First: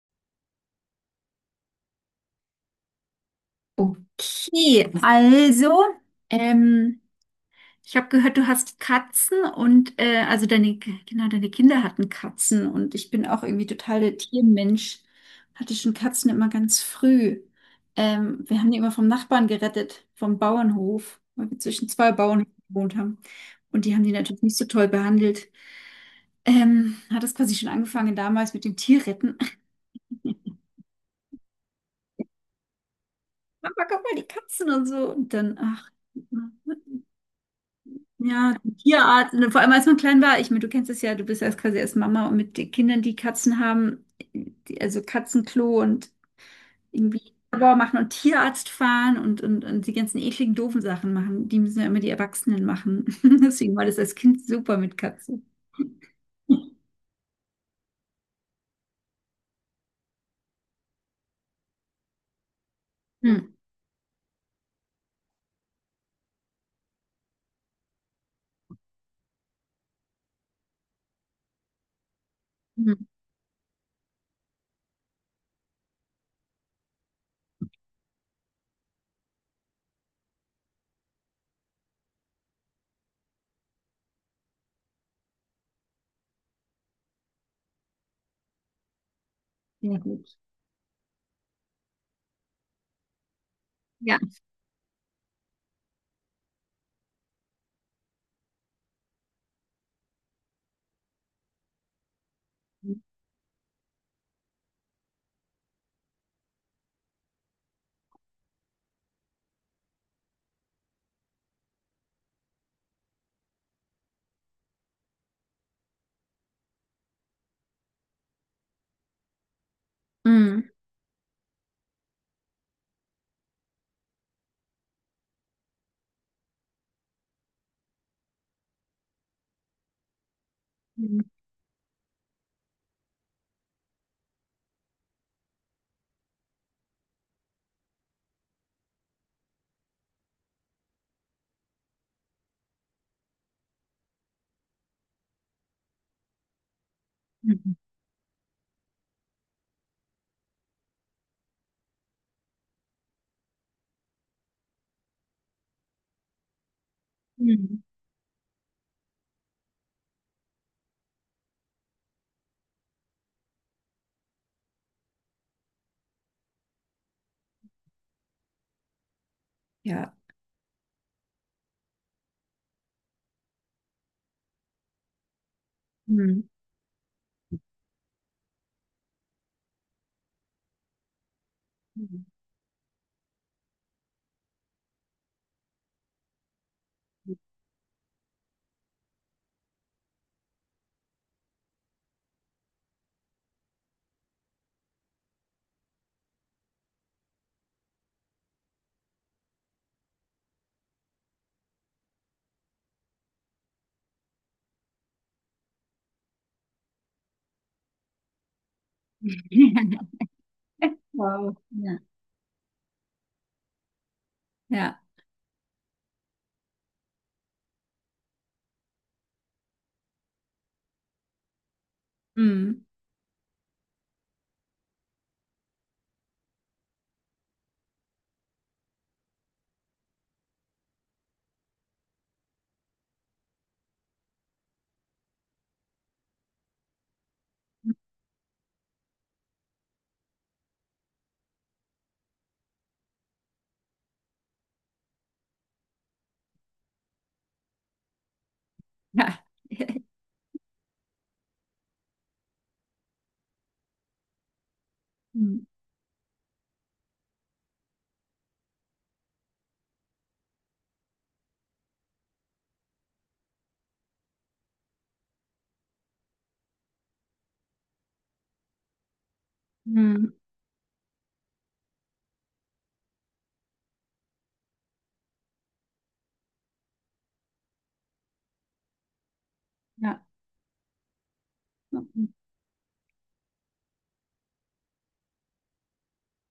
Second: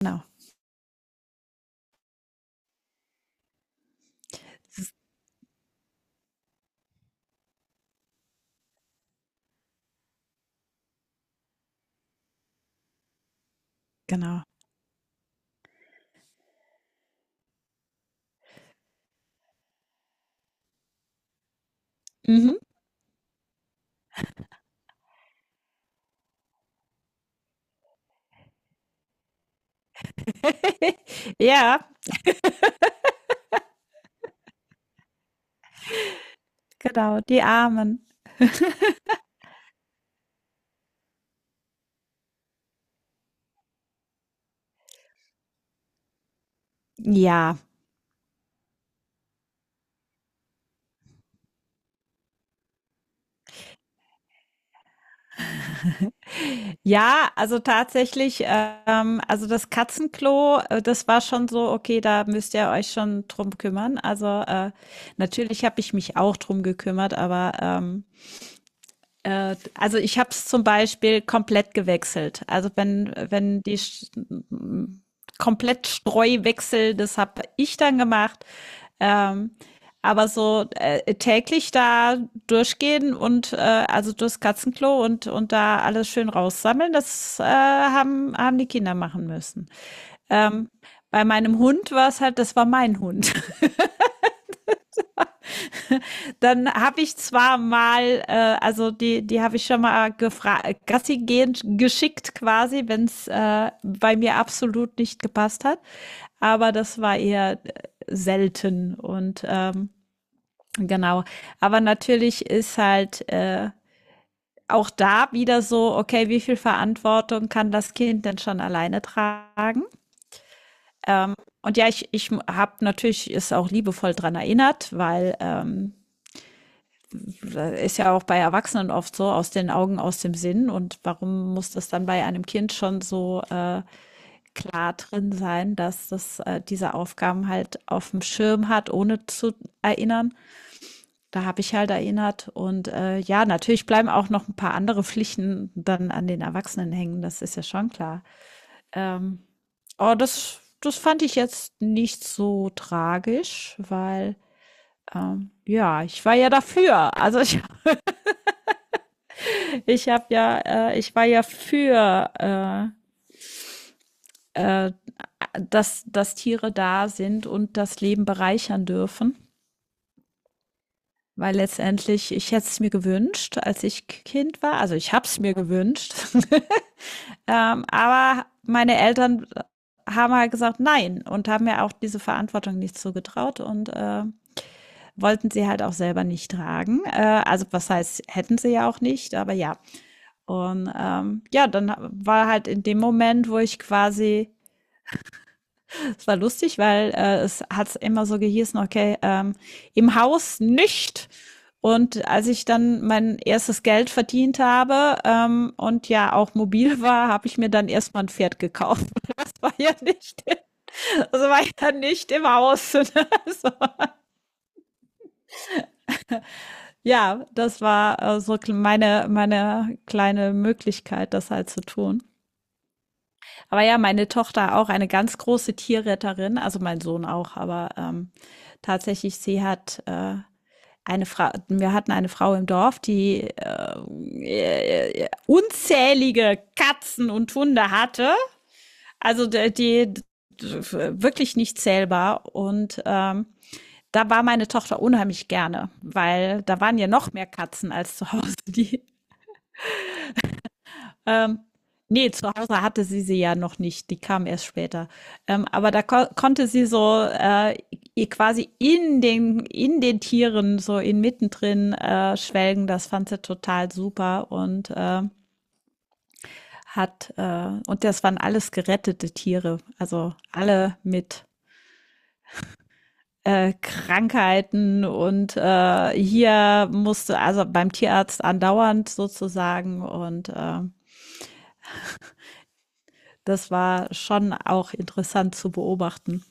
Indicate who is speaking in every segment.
Speaker 1: Genau,
Speaker 2: Okay, also, ähm, ich habe gehört, du hast Katzen und also deine, genau, deine Kinder hatten Katzen und ich bin auch irgendwie total der
Speaker 1: genau.
Speaker 2: Tiermensch. Hatte schon Katzen immer ganz früh. Wir haben die immer vom Nachbarn gerettet, vom Bauernhof, weil wir zwischen zwei Bauernhöfen
Speaker 1: Mhm.
Speaker 2: gewohnt haben. Und die haben die natürlich nicht so toll behandelt. Hat das quasi schon angefangen damals mit dem Tierretten.
Speaker 1: Ja,
Speaker 2: Mama, guck mal, die Katzen und so. Und dann, ach.
Speaker 1: genau, die Armen.
Speaker 2: Ja, Tierarzt, und vor allem als man klein war, ich meine, du kennst es ja, du bist ja erst quasi erst Mama und mit den Kindern, die Katzen haben, die, also Katzenklo und irgendwie
Speaker 1: Ja.
Speaker 2: Labor machen und Tierarzt fahren und die ganzen ekligen, doofen Sachen machen, die müssen ja immer die Erwachsenen machen. Deswegen war das als Kind super mit Katzen.
Speaker 1: Ja, also tatsächlich, also das Katzenklo, das war schon so, okay, da müsst ihr euch schon
Speaker 2: Hm,
Speaker 1: drum kümmern. Also natürlich habe ich mich auch drum gekümmert, aber also ich habe es zum Beispiel komplett gewechselt. Also
Speaker 2: hm,
Speaker 1: wenn die komplett Streuwechsel, das habe ich dann gemacht. Ähm, aber so täglich da durchgehen und also durchs Katzenklo und da alles schön raussammeln, das haben die Kinder machen müssen.
Speaker 2: sehr gut.
Speaker 1: Ähm, bei meinem Hund war es halt, das war mein Hund.
Speaker 2: Ja.
Speaker 1: Dann habe ich zwar mal, also die habe ich schon mal gefragt, Gassi gehend geschickt quasi, wenn es bei mir absolut nicht gepasst hat. Aber das war eher selten und genau. Aber natürlich ist halt auch da wieder so, okay, wie viel Verantwortung kann das Kind denn schon alleine tragen?
Speaker 2: Hm,
Speaker 1: Ähm, und ja, ich habe natürlich es auch liebevoll dran erinnert, weil ist ja auch bei Erwachsenen oft so, aus den Augen, aus dem Sinn. Und
Speaker 2: hm,
Speaker 1: warum muss das dann bei einem Kind schon so klar drin sein, dass das diese Aufgaben halt auf dem Schirm hat, ohne zu erinnern? Da habe ich halt erinnert. Und ja, natürlich bleiben auch noch ein paar andere Pflichten dann an den Erwachsenen hängen. Das ist ja
Speaker 2: hm,
Speaker 1: schon klar. Ähm, oh, das fand ich jetzt nicht so tragisch, weil ja, ich war ja dafür. Also ich
Speaker 2: hm.
Speaker 1: ich habe ja, ich war ja für, äh, äh, dass Tiere da sind und das Leben bereichern dürfen.
Speaker 2: Ja.
Speaker 1: Weil letztendlich, ich hätte es mir gewünscht, als ich Kind war. Also ich habe es mir gewünscht.
Speaker 2: Hm.
Speaker 1: Aber meine Eltern haben halt gesagt nein und haben mir auch diese Verantwortung nicht zugetraut und wollten sie halt auch selber nicht tragen. Also was heißt, hätten sie ja auch nicht, aber ja. Und ja, dann war halt in dem Moment, wo ich quasi es war lustig, weil es hat immer so gehießen, okay, im Haus nicht. Und als ich dann mein erstes Geld verdient habe, und ja auch mobil war, habe ich mir dann erstmal ein Pferd gekauft. Das war ja nicht, das
Speaker 2: Wow.
Speaker 1: war ja
Speaker 2: Ja.
Speaker 1: nicht im Haus. So.
Speaker 2: Ja.
Speaker 1: Ja, das war so meine kleine Möglichkeit, das halt zu tun.
Speaker 2: Hm.
Speaker 1: Aber ja, meine Tochter auch eine ganz große Tierretterin, also mein Sohn auch, aber tatsächlich, sie hat eine Frau, wir hatten eine Frau im Dorf, die unzählige Katzen und Hunde hatte, also die wirklich nicht zählbar und da war meine Tochter unheimlich gerne, weil da waren ja noch mehr Katzen als zu Hause. Die
Speaker 2: Ja.
Speaker 1: Ähm, nee, zu Hause hatte sie sie ja noch nicht. Die kam erst später.
Speaker 2: Hm.
Speaker 1: Aber da ko konnte sie so ihr quasi in den Tieren, so inmitten drin schwelgen. Das fand sie total super und und das waren alles gerettete Tiere.
Speaker 2: Hm.
Speaker 1: Also alle mit Krankheiten und hier musste also beim Tierarzt andauernd sozusagen
Speaker 2: Ja.
Speaker 1: und das war schon auch interessant zu beobachten.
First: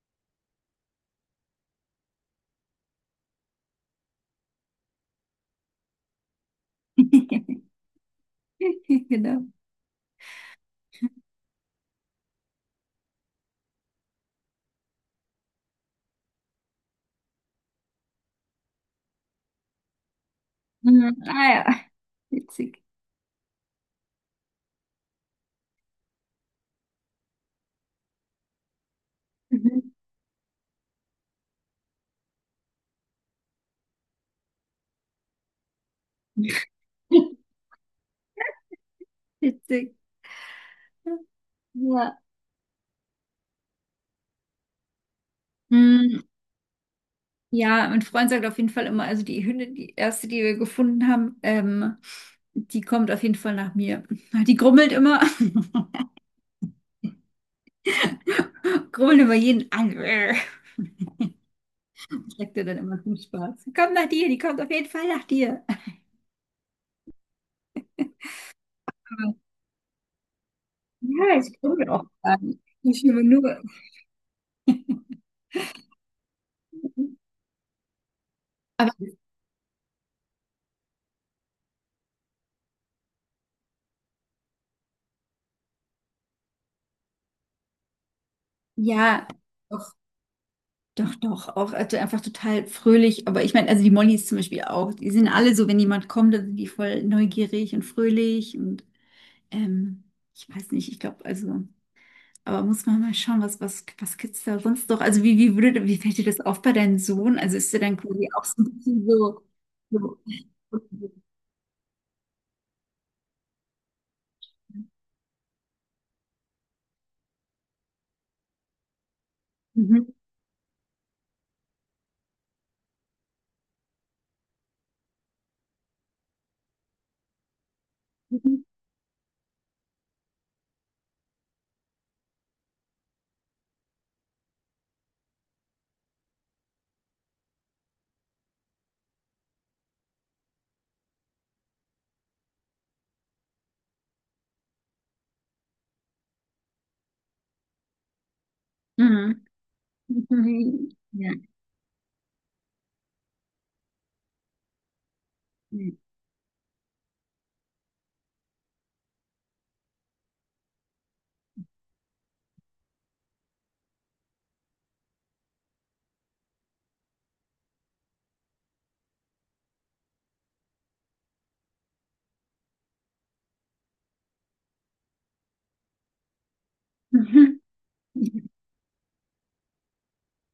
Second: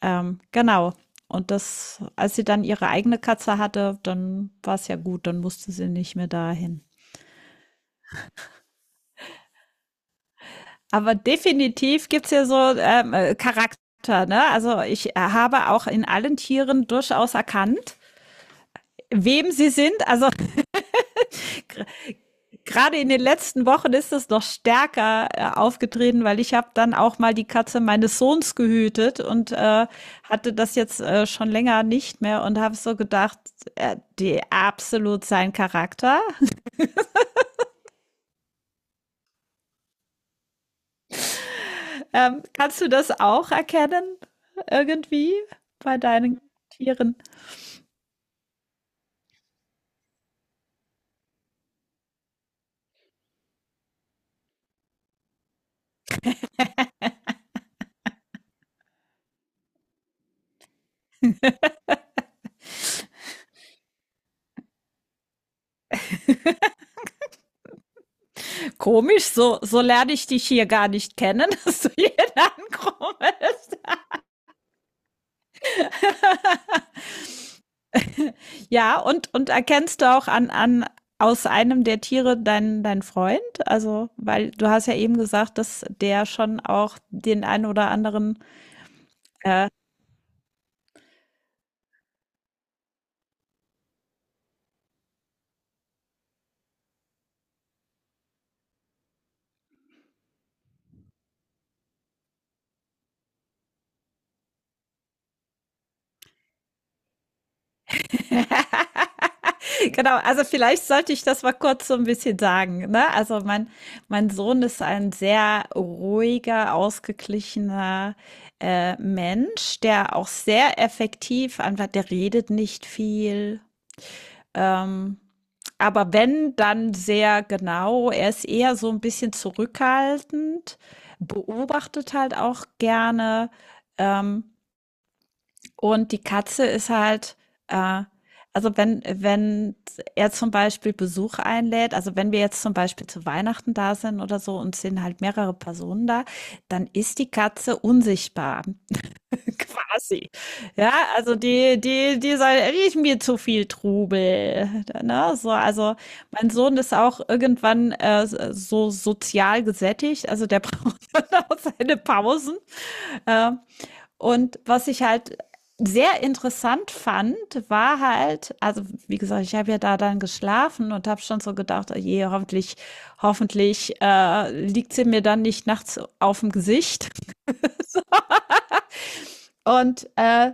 Speaker 1: Genau. Und das, als sie dann ihre eigene Katze hatte, dann war es ja gut, dann musste sie nicht mehr dahin.
Speaker 2: Genau.
Speaker 1: Aber definitiv gibt's ja so Charakter, ne? Also ich habe auch in allen Tieren durchaus erkannt, wem sie sind. Also
Speaker 2: Mhm. Ah ja, witzig.
Speaker 1: gerade in den letzten Wochen ist es noch stärker aufgetreten, weil ich habe dann auch mal die Katze meines Sohns gehütet und
Speaker 2: Mhm.
Speaker 1: hatte das jetzt schon länger nicht mehr und habe so gedacht, die absolut sein Charakter.
Speaker 2: Witzig. Ja.
Speaker 1: Kannst du das auch erkennen? Irgendwie bei
Speaker 2: Mhm.
Speaker 1: deinen Tieren?
Speaker 2: Ja, mein Freund sagt auf jeden Fall immer, also die Hündin, die erste, die wir gefunden haben, die kommt auf jeden Fall nach mir. Die grummelt immer, grummelt immer jeden an. Sagt er dann immer zum Spaß. Komm nach dir, die kommt auf jeden Fall nach dir.
Speaker 1: Komisch,
Speaker 2: Aber,
Speaker 1: so, so lerne ich dich hier gar nicht
Speaker 2: ja,
Speaker 1: kennen,
Speaker 2: ich
Speaker 1: dass
Speaker 2: grummel
Speaker 1: du
Speaker 2: auch
Speaker 1: hier
Speaker 2: gar nicht. Ich nur.
Speaker 1: ankommst.
Speaker 2: Aber
Speaker 1: Ja, und erkennst du auch aus einem der Tiere dein Freund? Also, weil du hast ja eben gesagt, dass der schon auch den einen oder anderen
Speaker 2: ja, doch. Doch, doch, auch also einfach total fröhlich. Aber ich meine, also die Mollys zum Beispiel auch, die sind alle so, wenn jemand kommt, dann sind die voll neugierig und fröhlich und ähm, ich weiß nicht, ich glaube, also, aber muss man mal schauen, was gibt's da sonst noch? Also wie, wie würde, wie fällt dir das auf bei deinem Sohn? Also ist er dann quasi auch so ein bisschen so,
Speaker 1: genau,
Speaker 2: so
Speaker 1: also vielleicht sollte ich das mal kurz so ein bisschen sagen. Ne? Also mein Sohn ist ein sehr ruhiger, ausgeglichener Mensch,
Speaker 2: mhm.
Speaker 1: der auch sehr effektiv einfach, der redet nicht viel. Ähm, aber wenn, dann sehr genau. Er ist eher so ein bisschen zurückhaltend, beobachtet halt auch gerne. Ähm, und die Katze ist halt, äh, also wenn er zum Beispiel Besuch einlädt, also wenn wir jetzt zum Beispiel zu Weihnachten da sind oder so und sind halt mehrere Personen da, dann ist die Katze unsichtbar,
Speaker 2: Mhm.
Speaker 1: quasi.
Speaker 2: Mhm.
Speaker 1: Ja,
Speaker 2: Ja.
Speaker 1: also die soll riecht mir zu viel Trubel. Ne? So, also
Speaker 2: Mhm.
Speaker 1: mein Sohn ist auch irgendwann so sozial gesättigt, also der braucht dann auch seine Pausen. Äh, und was ich halt sehr interessant fand, war halt, also wie gesagt, ich habe ja da dann geschlafen und habe schon so gedacht, oh je, hoffentlich, hoffentlich liegt sie mir dann nicht nachts auf dem Gesicht.
Speaker 2: Mhm. Mhm.
Speaker 1: Und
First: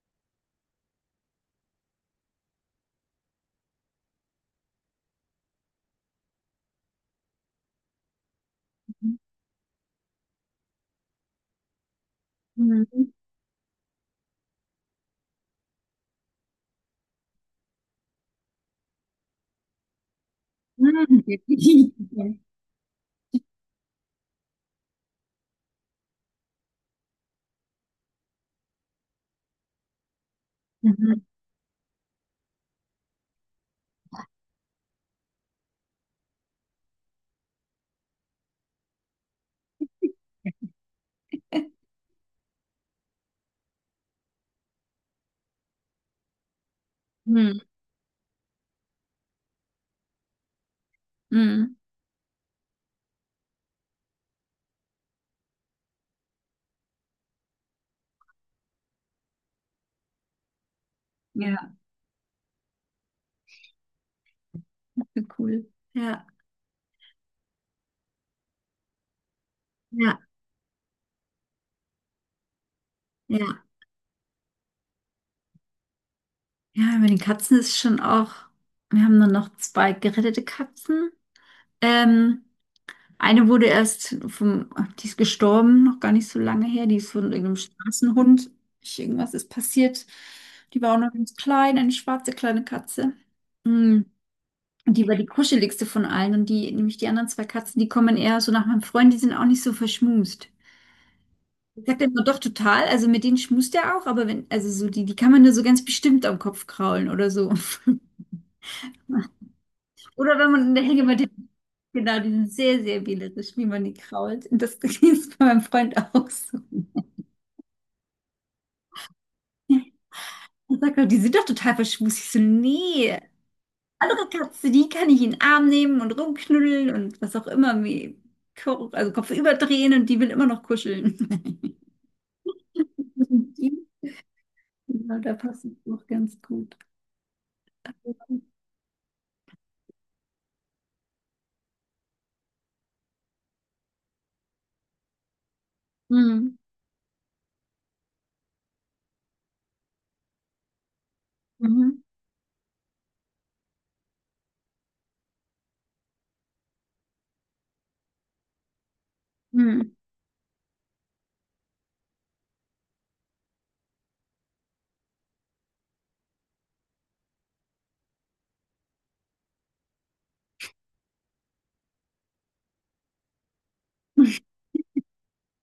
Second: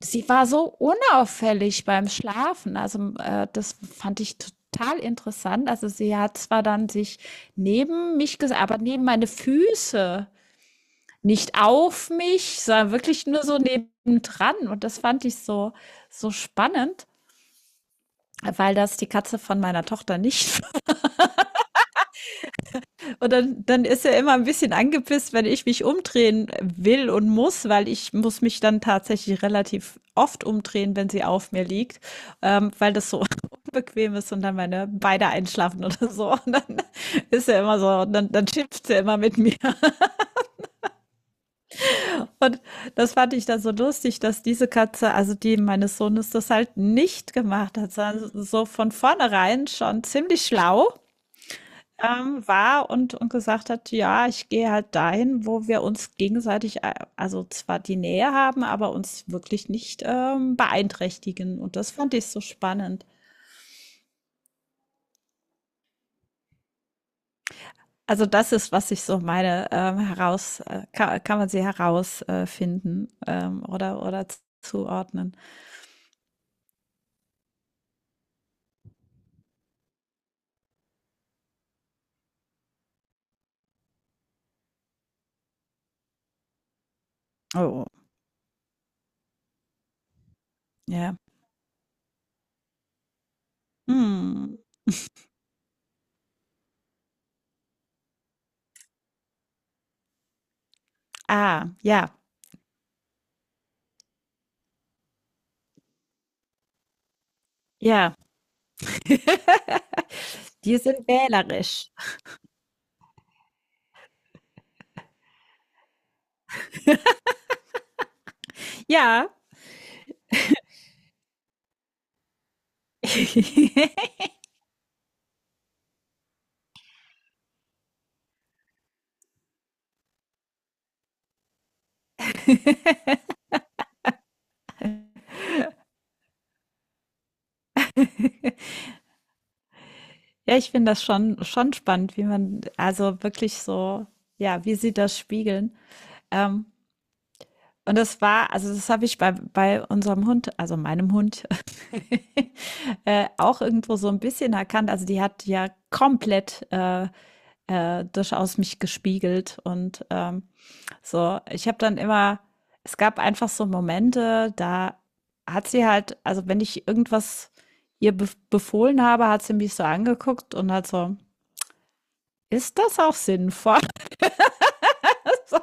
Speaker 1: sie war so unauffällig beim Schlafen. Also das fand ich total interessant. Also sie hat zwar dann sich neben mich, aber neben meine Füße nicht auf mich, sondern
Speaker 2: Mhm.
Speaker 1: wirklich nur so nebendran. Und das fand ich so, so spannend, weil das die Katze von meiner Tochter nicht.
Speaker 2: Mhm.
Speaker 1: Und dann, dann ist er immer ein bisschen angepisst, wenn ich mich umdrehen will und muss, weil ich muss mich dann tatsächlich relativ oft umdrehen, wenn sie
Speaker 2: Mhm.
Speaker 1: auf mir liegt, weil das so unbequem ist und dann meine Beine einschlafen oder so. Und dann ist er immer so, dann schimpft er immer mit mir. Und das fand ich dann so lustig, dass diese Katze, also die meines Sohnes, das halt nicht
Speaker 2: Mhm.
Speaker 1: gemacht hat, sondern so so von vornherein schon ziemlich schlau
Speaker 2: Mhm.
Speaker 1: war und gesagt hat, ja, ich gehe halt dahin, wo wir uns gegenseitig, also zwar die Nähe haben, aber uns wirklich nicht beeinträchtigen. Und
Speaker 2: Ja.
Speaker 1: das fand ich so spannend.
Speaker 2: Wie cool. Ja,
Speaker 1: Also das ist, was ich so meine,
Speaker 2: ja,
Speaker 1: kann man sie herausfinden
Speaker 2: ja.
Speaker 1: oder zuordnen.
Speaker 2: Ja, bei den Katzen ist schon auch, wir haben dann noch zwei gerettete Katzen. Ähm, eine wurde die ist gestorben, noch gar nicht so lange her, die ist von irgendeinem
Speaker 1: Oh,
Speaker 2: Straßenhund. Irgendwas ist passiert. Die war auch
Speaker 1: ja.
Speaker 2: noch
Speaker 1: Yeah.
Speaker 2: ganz klein, eine schwarze kleine Katze. Mm.
Speaker 1: Hm.
Speaker 2: Und die war die kuscheligste von allen und die, nämlich die anderen zwei Katzen, die kommen eher so nach meinem Freund, die sind auch nicht so verschmust.
Speaker 1: Ah,
Speaker 2: Ich sag dann
Speaker 1: ja,
Speaker 2: immer, doch total, also mit denen schmust er auch, aber wenn, also so die, die kann man nur so ganz bestimmt am Kopf kraulen oder so.
Speaker 1: ja.
Speaker 2: Oder wenn man in
Speaker 1: Die
Speaker 2: der
Speaker 1: sind
Speaker 2: Hängematte,
Speaker 1: wählerisch.
Speaker 2: genau, die sind sehr, sehr wählerisch, wie man die krault. Und das ist bei meinem Freund auch so.
Speaker 1: Ja.
Speaker 2: Er sagt auch, die sind doch total verschmust. Ich so, nee, andere Katze, die kann ich in den Arm nehmen und rumknuddeln und was auch immer, wie, also Kopf überdrehen und die will immer noch kuscheln. Und die, ja, da passt es auch ganz gut.
Speaker 1: Ja, ich finde das schon schon spannend, wie man also wirklich so ja, wie sie das spiegeln.
Speaker 2: Mhm.
Speaker 1: Ähm, und das war also das habe ich bei bei unserem Hund, also meinem Hund,
Speaker 2: Mhm.
Speaker 1: auch irgendwo so ein bisschen erkannt. Also, die hat ja komplett, durchaus mich gespiegelt
Speaker 2: Mhm.
Speaker 1: und, so, ich habe dann immer es gab einfach so Momente, da hat sie halt, also wenn ich irgendwas ihr be befohlen habe, hat sie mich so angeguckt und hat so, ist das auch sinnvoll? So,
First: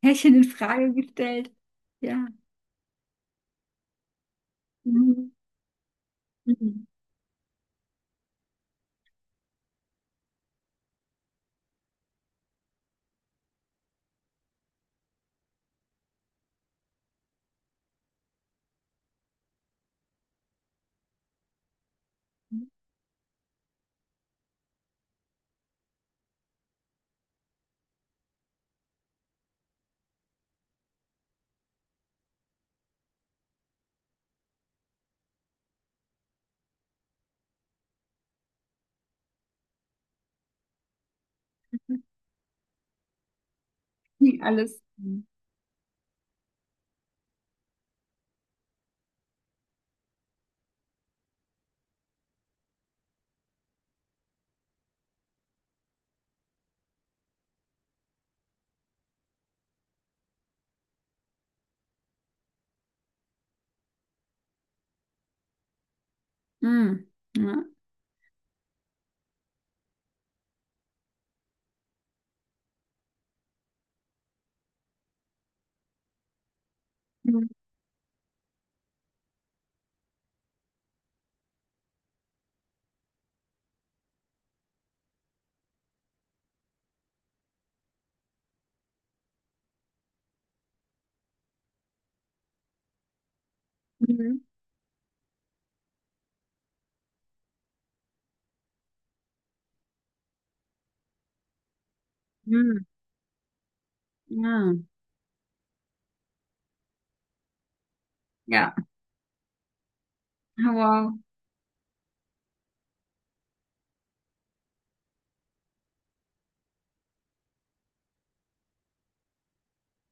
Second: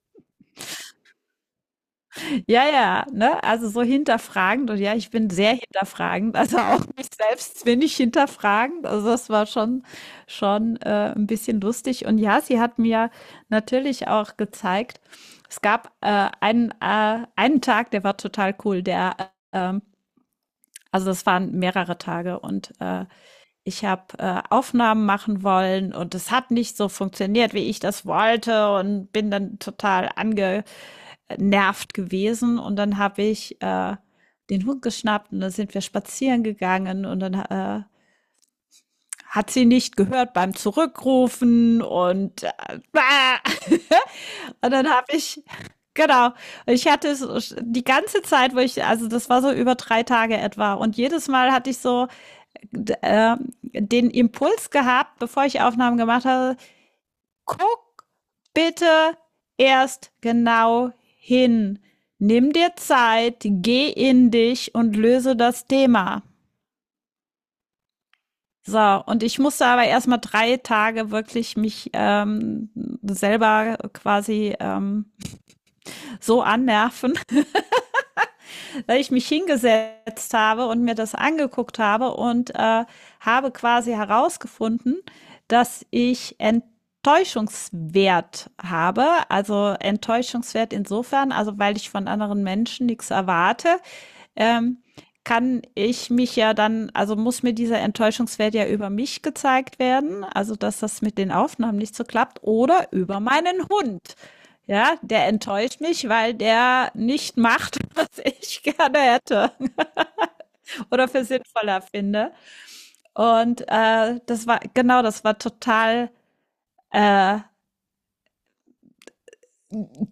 Speaker 2: Pärchen in Frage gestellt. Ja.
Speaker 1: ja, ja, ne? Also so hinterfragend und ja, ich
Speaker 2: Mhm.
Speaker 1: bin sehr hinterfragend, also auch
Speaker 2: Mhm.
Speaker 1: mich selbst bin ich hinterfragend. Also das war schon, schon ein bisschen lustig. Und ja, sie hat mir natürlich auch gezeigt, es gab einen Tag, der war total cool, der äh, also das waren mehrere Tage und ich habe Aufnahmen machen wollen und es hat nicht so funktioniert, wie ich das wollte und bin dann total angenervt gewesen und dann habe ich den Hund geschnappt und dann sind wir spazieren gegangen und dann hat sie nicht gehört beim Zurückrufen und äh,
Speaker 2: Nie
Speaker 1: und
Speaker 2: alles.
Speaker 1: dann habe
Speaker 2: Mhm.
Speaker 1: ich genau. Ich hatte es die ganze Zeit, wo ich, also das war so über drei Tage etwa. Und jedes Mal hatte ich so äh, den Impuls gehabt, bevor ich Aufnahmen gemacht habe, guck bitte erst genau hin. Nimm dir Zeit, geh in dich und löse das Thema.
Speaker 2: Mhm. Ja.
Speaker 1: So, und ich musste aber erstmal drei Tage wirklich mich selber quasi so annerven,
Speaker 2: Mhm.
Speaker 1: weil ich mich hingesetzt habe und mir das angeguckt habe und habe quasi herausgefunden, dass ich Enttäuschungswert habe. Also Enttäuschungswert insofern, also weil ich von anderen Menschen nichts erwarte,
Speaker 2: Mhm.
Speaker 1: ähm, kann ich mich ja dann, also muss mir dieser Enttäuschungswert ja über mich gezeigt werden, also dass das mit den Aufnahmen nicht so klappt,
Speaker 2: Mhm.
Speaker 1: oder über meinen Hund.
Speaker 2: Ja.
Speaker 1: Ja, der enttäuscht mich, weil der nicht macht, was ich
Speaker 2: Ja.
Speaker 1: gerne hätte
Speaker 2: Oh,
Speaker 1: oder
Speaker 2: Wow.
Speaker 1: für sinnvoller finde. Und das war, genau, das war total äh,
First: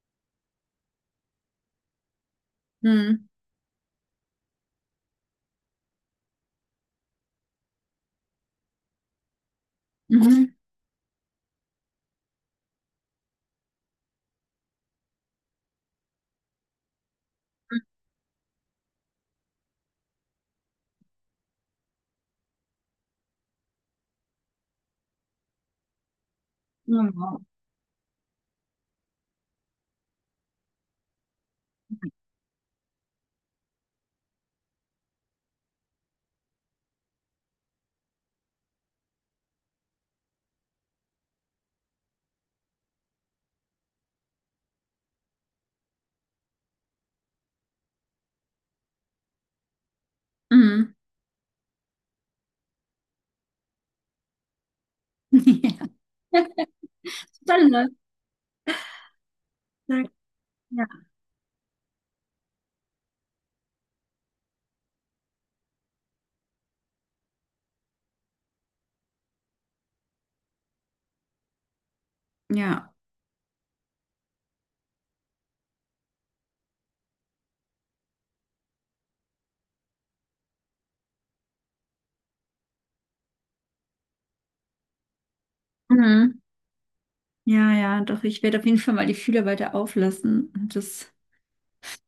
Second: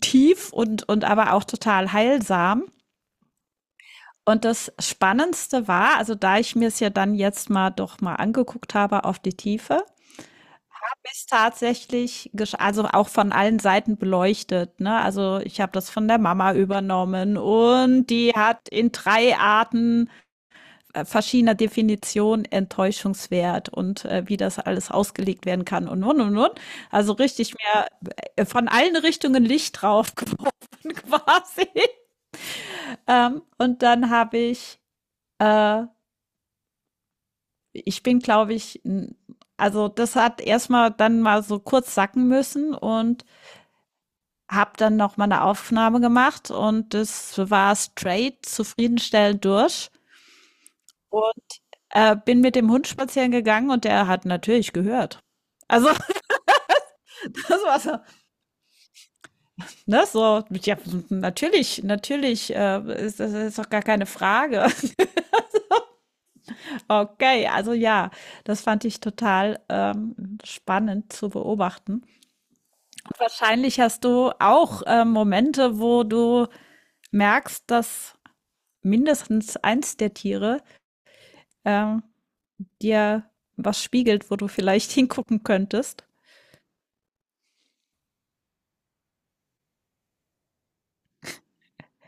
Speaker 1: tief und aber auch total heilsam.
Speaker 2: Mhm.
Speaker 1: Und das Spannendste war, also da ich mir es ja dann jetzt mal doch mal angeguckt habe auf die Tiefe,
Speaker 2: Mhm.
Speaker 1: ist tatsächlich gesch also auch von allen Seiten beleuchtet, ne? Also, ich habe das von der Mama übernommen und die hat in 3 Arten, verschiedener Definition Enttäuschungswert und, wie das alles ausgelegt werden kann und und.
Speaker 2: Oh,
Speaker 1: Also,
Speaker 2: Wow.
Speaker 1: richtig mehr von allen Richtungen Licht draufgeworfen quasi. Und dann habe ich, äh ich bin, glaube ich, also das hat erstmal dann mal so kurz sacken müssen und habe dann noch mal eine Aufnahme gemacht und das war straight zufriedenstellend durch
Speaker 2: Mhm.
Speaker 1: und bin mit dem Hund spazieren gegangen und der hat natürlich gehört. Also
Speaker 2: Ja.
Speaker 1: das war
Speaker 2: Spannend.
Speaker 1: so,
Speaker 2: Ja.
Speaker 1: ne, so, ja, natürlich, natürlich, das ist doch gar keine Frage. Okay, also ja, das fand ich total spannend zu beobachten.
Speaker 2: Ja.
Speaker 1: Wahrscheinlich hast du auch Momente, wo du merkst, dass mindestens eins der Tiere äh, dir was spiegelt, wo du vielleicht hingucken könntest.
Speaker 2: Mhm. Ja, ja, doch, ich werde auf jeden Fall mal die Fühler weiter auflassen. Und das,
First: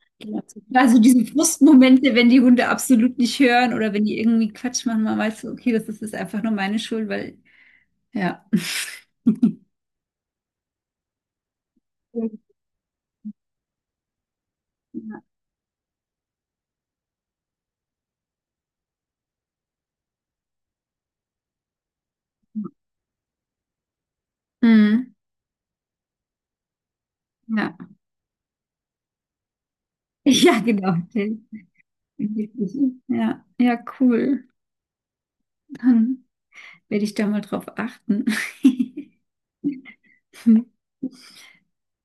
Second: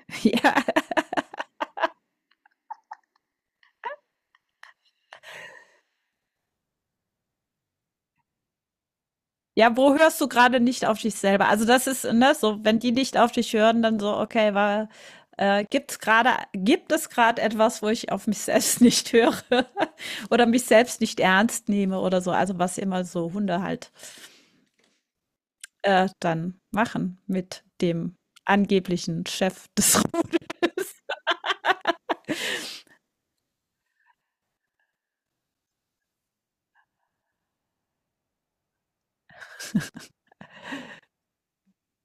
Speaker 1: Ja.
Speaker 2: also diese Frustmomente, wenn die Hunde absolut nicht hören oder wenn die irgendwie Quatsch machen, man weiß, okay, das ist einfach nur meine Schuld, weil ja.
Speaker 1: Ja, wo hörst du gerade nicht auf dich selber? Also das ist ne, so, wenn die nicht auf dich hören, dann so, okay, war,
Speaker 2: Ja,
Speaker 1: gibt es gerade etwas, wo ich auf mich selbst nicht höre, oder mich selbst nicht ernst nehme oder so? Also was immer so Hunde halt
Speaker 2: mhm.
Speaker 1: dann machen mit
Speaker 2: Ja.
Speaker 1: dem angeblichen Chef des
Speaker 2: Ja, genau. Der ja. Ja, cool. Dann werde ich da mal drauf achten.